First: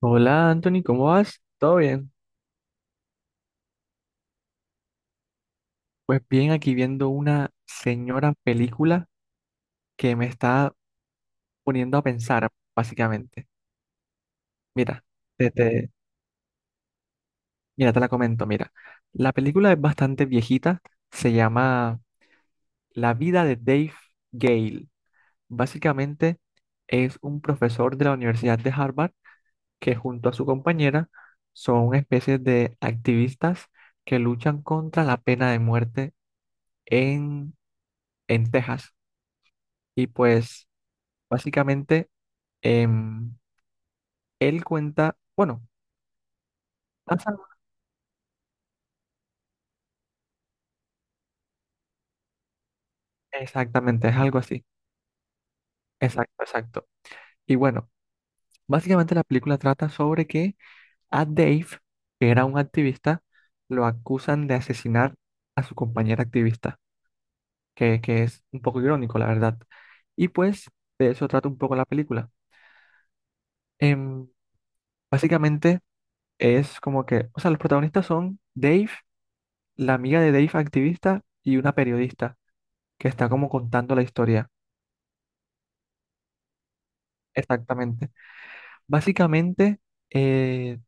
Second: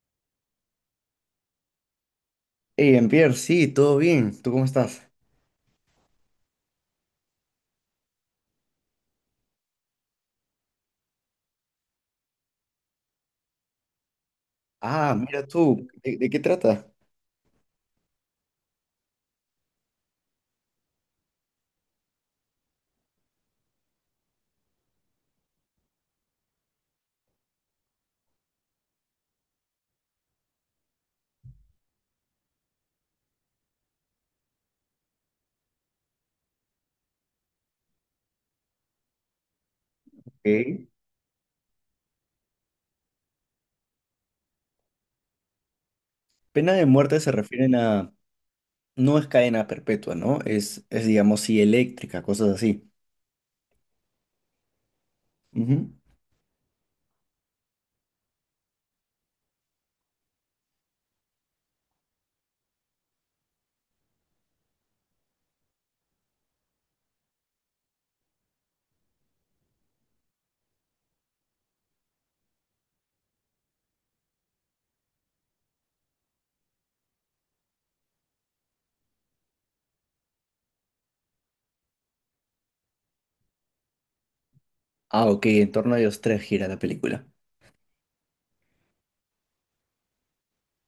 Hola Anthony, ¿cómo vas? ¿Todo bien? Hey, Jean-Pierre, sí, todo bien. ¿Tú cómo estás? Pues bien, aquí viendo una señora película que me está poniendo a pensar, básicamente. Mira, Ah, mira te, tú, te- ¿de qué trata? mira, te la comento, mira. La película es bastante viejita, se llama La vida de Dave Gale. Básicamente es un profesor de la Universidad de Harvard que junto a su compañera son una especie de activistas que luchan contra la pena de muerte en, en Texas. Y pues Ok. básicamente, em, él cuenta, bueno, Pena de muerte se pasa- refieren a, no es cadena perpetua, ¿no? Es, digamos, sí, eléctrica, cosas así. exactamente, es algo así. Ujú. Exacto, exacto. Y bueno, básicamente la película trata sobre que a Dave, que era un activista, lo acusan de asesinar a su compañera activista, que es un poco irónico, la verdad. Y pues de eso trata un poco la película. Em, básicamente es como que, o sea, los protagonistas son Dave, la amiga de Dave activista y una periodista que está como contando la historia. Ah, ok, en torno a ellos tres gira la película. Exactamente. Básicamente, eh,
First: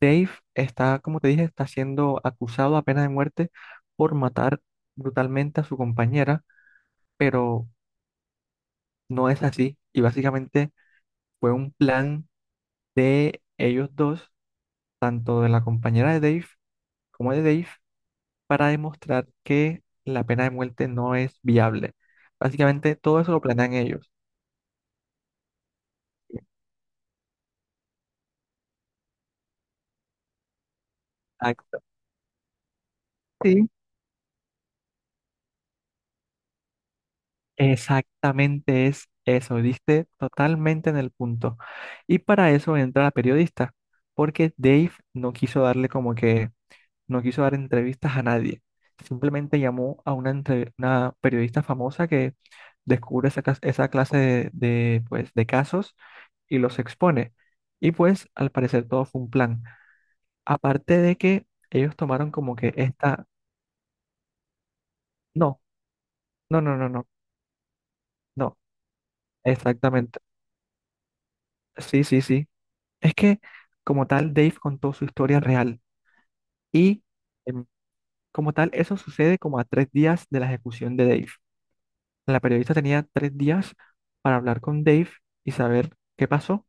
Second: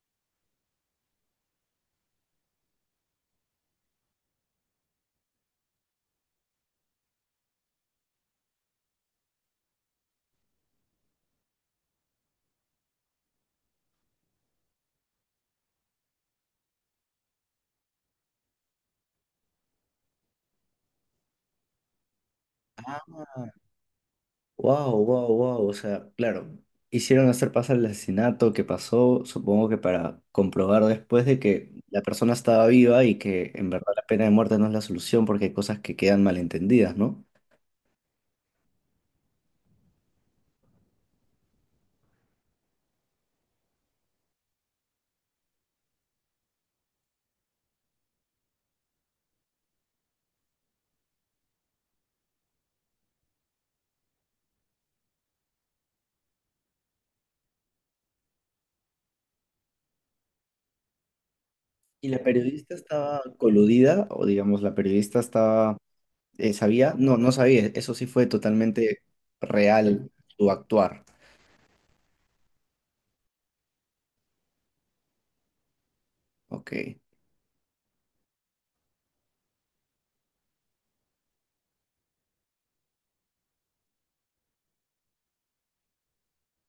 Dave está, como te dije, está siendo acusado a pena de muerte por matar brutalmente a su compañera, pero no es así. Y básicamente fue un plan de ellos dos, tanto de la compañera de Dave como de Dave, para demostrar que la pena de muerte no es viable. Básicamente, todo eso lo planean ellos. Wow, wow, wow, o sea, claro, hicieron hacer pasar el asesinato que pasó, supongo que para comprobar después de que Exacto, la persona estaba viva y que en sí. verdad la pena de muerte no es la solución porque hay cosas que quedan malentendidas, ¿no? Exactamente es eso, diste totalmente en el punto. Y para eso entra la periodista, porque Dave no quiso darle como que, no quiso dar entrevistas a nadie. Simplemente llamó a una, una periodista famosa que descubre esa, esa clase de, pues, de casos y los expone. Y pues al parecer todo fue un plan. Aparte de que ellos ¿Y la tomaron como que periodista estaba esta... coludida o digamos la periodista No, estaba, no, no, no, sabía? no, No, no sabía, eso sí fue no, totalmente real exactamente. su actuar. Sí, sí, sí. Es que como tal, Dave contó su historia real Ok. y em, como tal, eso sucede como a tres días de la ejecución de Dave. La periodista tenía tres días para hablar con Dave y saber qué pasó.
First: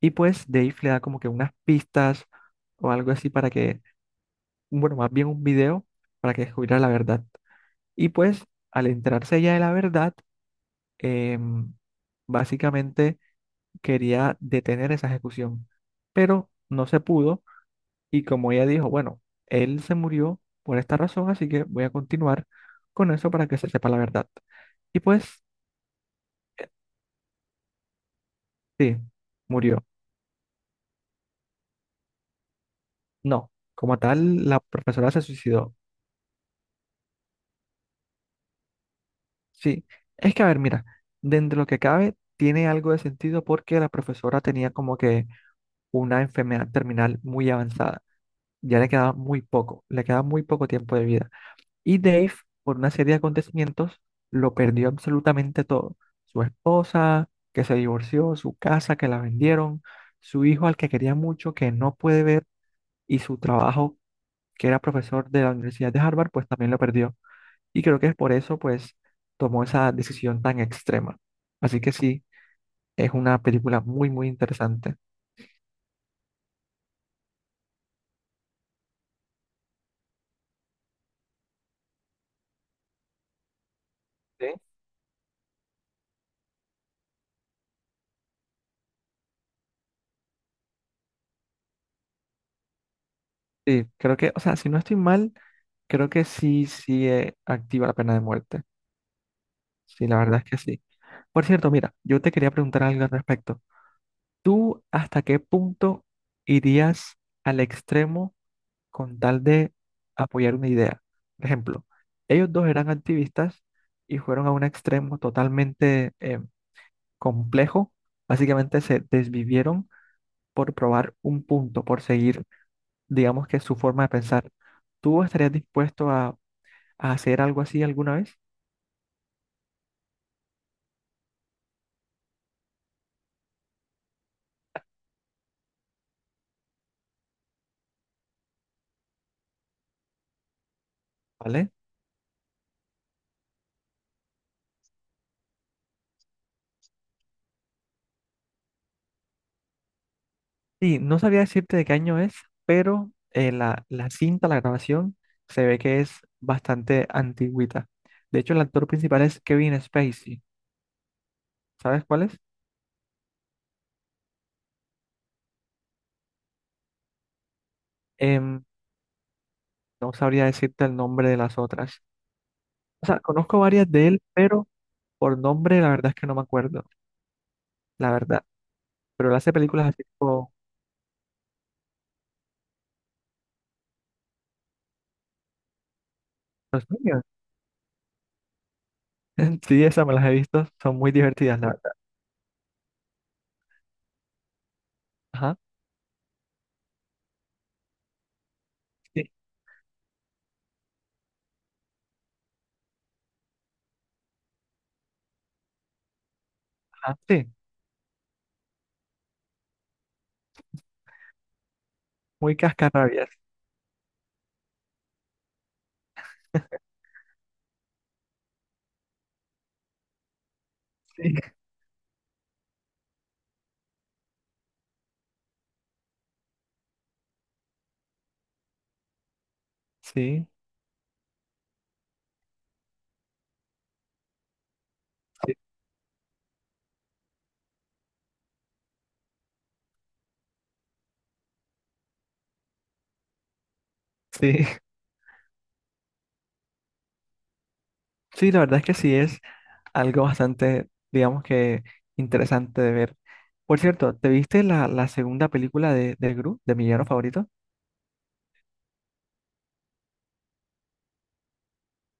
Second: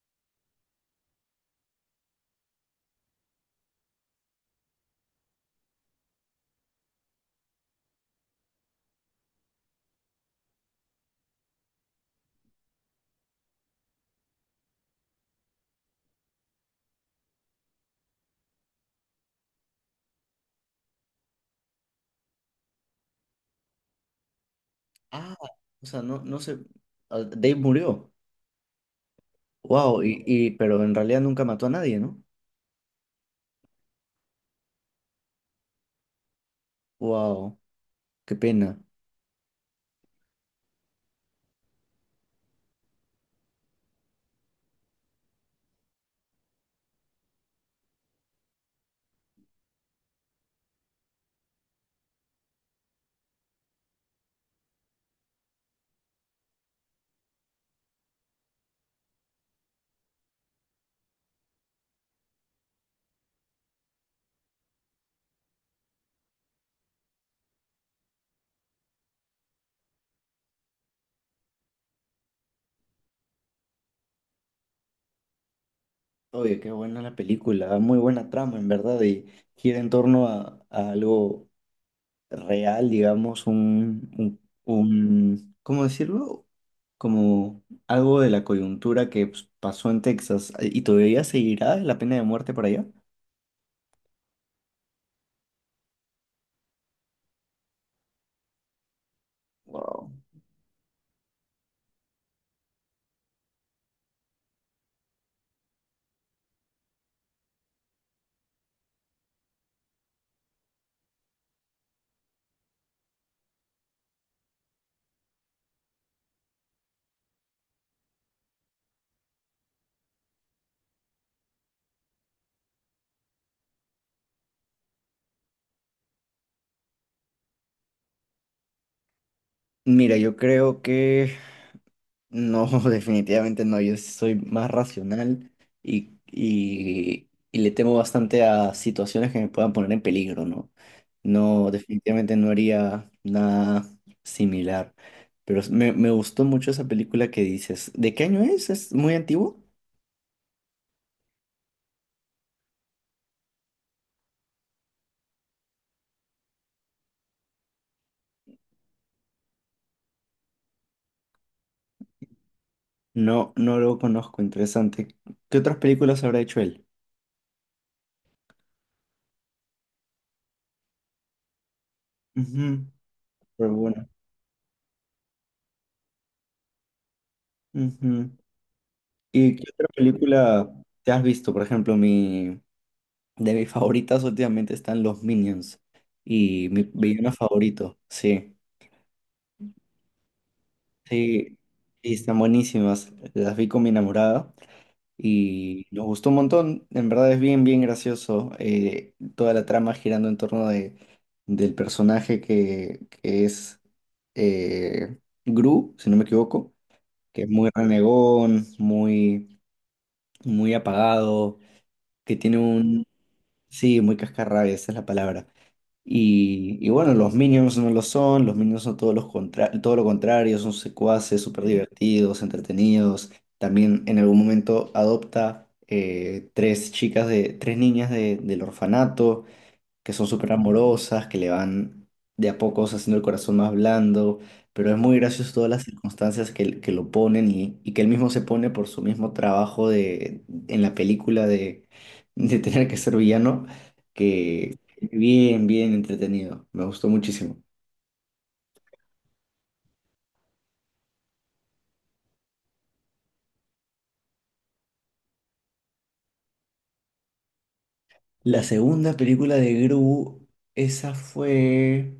Y pues Dave le da como que unas pistas o algo así para que, bueno, más bien un video para que descubriera la verdad. Y pues al enterarse ella de la verdad, em, básicamente quería detener esa ejecución, pero no se pudo. Y como ella dijo, bueno, él se murió por esta razón, así que voy a continuar con eso para que se sepa la verdad. Y Ah, pues, o sea, no sé, eh, ah, Dave murió. sí, murió. Wow, pero en realidad nunca mató a nadie, ¿no? No, como tal, la profesora se suicidó. Wow, qué pena. Sí, es que a ver, mira, dentro de lo que cabe, tiene algo de sentido porque la profesora tenía como que una enfermedad terminal muy avanzada. Ya le quedaba muy poco, le quedaba muy poco tiempo de vida. Y Dave, por una serie de acontecimientos, lo perdió absolutamente todo. Su esposa, que se divorció, su casa, que la vendieron, su hijo al que quería mucho, que no puede ver, y su trabajo, que era profesor de la Universidad de Harvard, pues también lo perdió. Y creo que es por eso, pues, tomó esa decisión tan extrema. Así que sí, es una película muy, muy interesante. Oye, qué buena la película, muy buena trama en verdad y gira en torno a algo real, digamos, Sí, ¿cómo decirlo? Como algo de la coyuntura que pues, pasó en Texas. ¿Y todavía seguirá la pena de muerte por allá? sí, creo que, o sea, si no estoy mal, creo que sí, sí, activa la pena de muerte. Sí, Wow. la verdad es que sí. Por cierto, mira, yo te quería preguntar algo al respecto. ¿Tú hasta qué punto irías al extremo con tal de apoyar una idea? Por ejemplo, ellos dos eran activistas y fueron a un extremo totalmente complejo. Básicamente se desvivieron por probar un punto, por seguir, digamos que su forma de pensar. ¿Tú estarías dispuesto a hacer algo así alguna vez? Mira, yo creo que no, definitivamente no. Yo sí soy más racional y le temo bastante a situaciones que me puedan poner en peligro, ¿no? No, ¿Vale? definitivamente no haría nada similar. Pero me gustó mucho esa película que dices. ¿De qué año es? ¿Es muy antiguo? Sí, no sabía decirte de qué año es, pero la, la cinta, la grabación, se ve que es bastante antigüita. De hecho, el actor principal es Kevin Spacey. ¿Sabes cuál es? No, no lo conozco. Interesante. ¿Qué otras películas habrá hecho él? Em, no sabría decirte el nombre de las otras. Ujú, O sea, conozco pero varias de bueno. él, pero por nombre la verdad es que no me acuerdo, la Ujú. verdad. Pero él hace ¿Y qué películas otra así como película te has visto? Por ejemplo, mi... De mis favoritas últimamente están los Minions. Y mi Los Minions. villano favorito, sí. Sí, esas me las he visto, son muy Sí, divertidas, la verdad. sí, están buenísimas. Las vi con mi enamorada Ajá, y nos gustó un montón. En verdad es bien, bien gracioso. Sí, Toda la trama girando en torno de, del personaje que es Gru, si no me equivoco, ajá, que es sí, muy renegón, muy, muy apagado, que muy tiene un... cascarrabias. Sí, muy cascarrabias, esa es la palabra. Y bueno, los Minions no lo son, los Minions son todos todo lo contrario, son Sí, secuaces, súper divertidos, entretenidos. También en algún momento adopta tres tres niñas del orfanato que son sí, súper amorosas, que le van de a pocos haciendo el corazón más blando, pero es muy gracioso sí, todas las circunstancias que lo ponen y que él mismo se pone por su mismo trabajo en la película de tener que ser villano, sí. que bien, bien entretenido, me gustó muchísimo. Sí, la verdad es que sí es, algo bastante, digamos que interesante de ver. Por cierto, ¿te viste la, la segunda película de Gru, de mi villano favorito? La segunda película de Gru, esa fue...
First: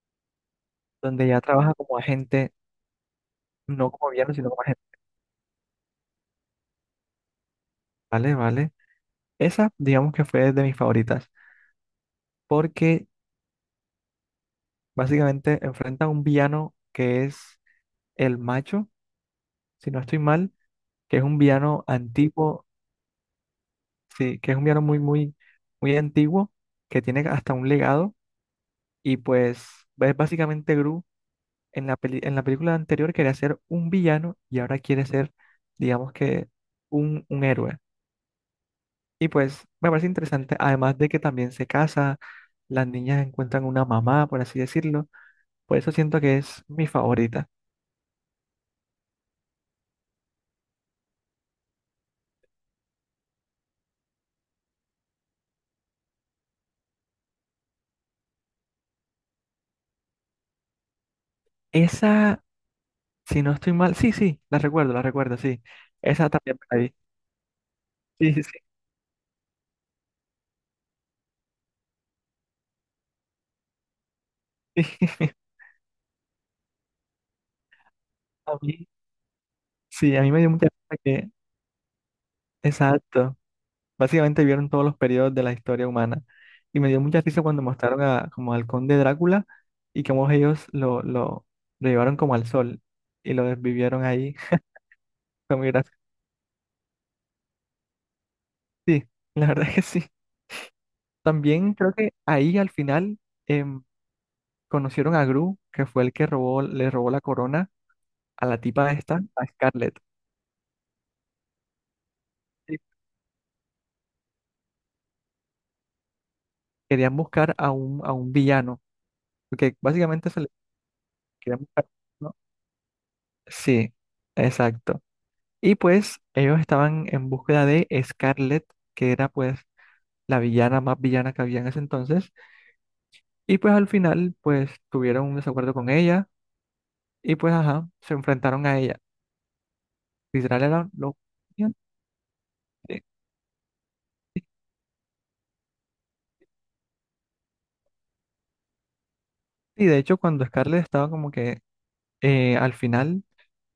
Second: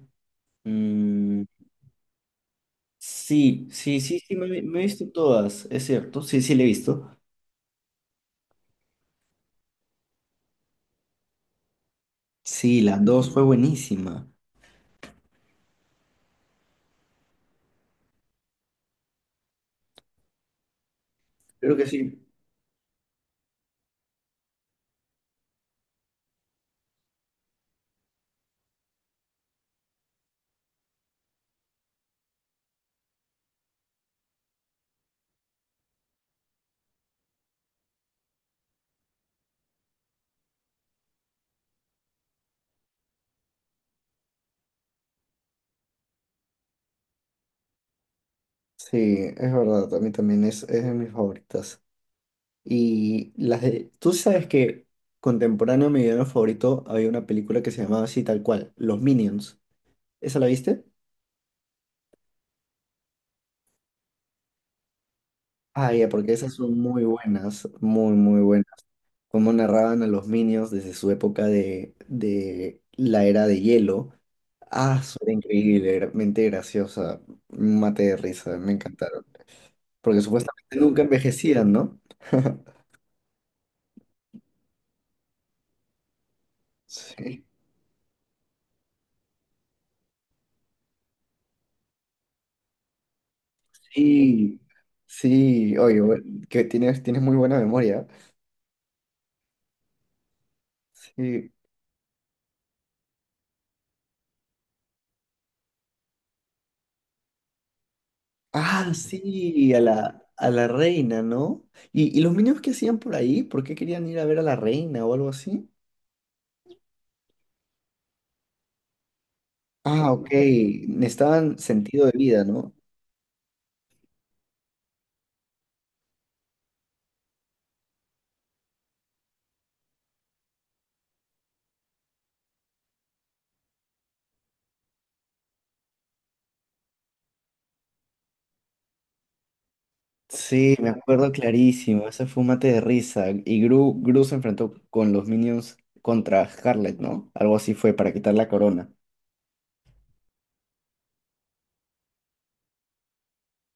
Donde ya mm, trabaja como agente, sí, no sí, como sí, sí, villano, me, sino como me agente. he visto todas, es cierto, sí, sí, la he visto. Vale, vale. Esa, digamos que fue de mis favoritas, Sí, la porque dos fue buenísima. básicamente enfrenta a un villano que es el macho, si no estoy mal, que es un Creo villano que sí. antiguo, sí, que es un villano muy, muy, muy antiguo, que tiene hasta un legado, y pues es básicamente Gru en la en la película anterior quería ser un villano y ahora quiere ser, digamos que, un héroe. Y pues me parece interesante, además de que también se casa, las niñas encuentran una mamá, por así decirlo. Por eso siento que es mi favorita. Sí, es verdad, a mí también es de mis favoritas. Y las de, tú sabes que contemporáneo a mi villano favorito había una película que se llamaba así tal cual, Los Minions. ¿Esa la viste? Esa, si no estoy mal, sí, sí, la recuerdo, sí. Ah, ya, Esa porque esas también me son la vi. muy buenas, muy, Sí, muy sí, sí. buenas. Cómo narraban a los Minions desde su época de la era de hielo. Ah, era increíble, mente graciosa, un mate de A risa, me mí, encantaron. sí, Porque a mí me dio mucha supuestamente pena nunca que, envejecían, ¿no? exacto. Básicamente vieron todos los periodos de la historia humana. Y me dio mucha risa Sí. cuando mostraron a, como al conde Drácula y cómo ellos lo llevaron como al sol y lo desvivieron ahí. Sí, Fue muy sí, gracioso. oye, que tienes, tienes muy buena memoria. Sí, la verdad es que sí. Sí. También creo que ahí al final em, conocieron a Gru, que fue el que robó, le robó la corona a la tipa Ah, esta, a sí, Scarlett. A la reina, ¿no? ¿Y los niños qué Y hacían por ahí? ¿Por qué querían ir a ver a la reina o algo así? querían buscar a un villano, porque Ah, ok, básicamente se le necesitaban querían buscar, sentido de ¿no? vida, ¿no? Sí, exacto. Y pues ellos estaban en búsqueda de Scarlett, que era pues la villana más villana que había en ese entonces. Y pues al final pues tuvieron un desacuerdo con ella y pues ajá, se enfrentaron a ella. Literal Sí, me era lo... acuerdo clarísimo, ese fue un mate de risa. Y Gru se enfrentó con los Minions contra Scarlet, ¿no? Algo así fue para quitar la corona. Y de hecho cuando Scarlett estaba como que al final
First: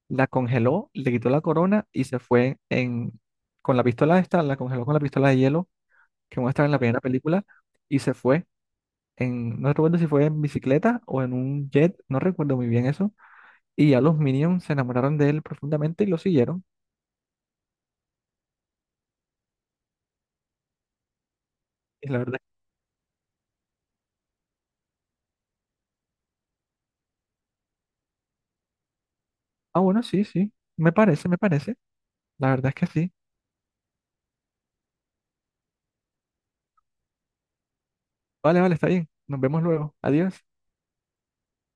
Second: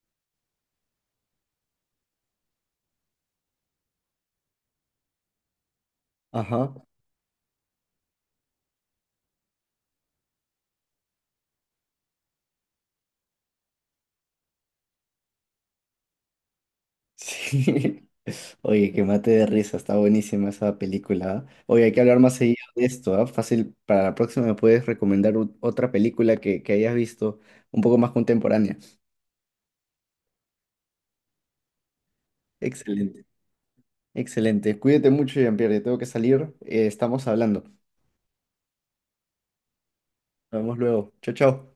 la congeló, le quitó la corona y se fue en... con la pistola esta, la congeló con la pistola de hielo que muestra Ajá. en la primera película y se fue en... No recuerdo si fue en bicicleta o en un jet, no recuerdo muy bien eso. Y ya los Minions se enamoraron de él profundamente y lo siguieron. Sí. Oye, que mate de risa, está buenísima esa película. ¿Ah? Oye, hay que Y hablar la más verdad, seguido de esto, ¿ah? Fácil, para la próxima me puedes recomendar otra película que hayas visto un poco más contemporánea. ah, bueno, sí, sí, me parece, me parece. La verdad es que sí. Excelente, excelente. Cuídate mucho, Jean-Pierre, tengo que salir, estamos hablando. Vale, vale, está bien. Nos vemos luego. Adiós. Nos vemos luego. Chao, chao.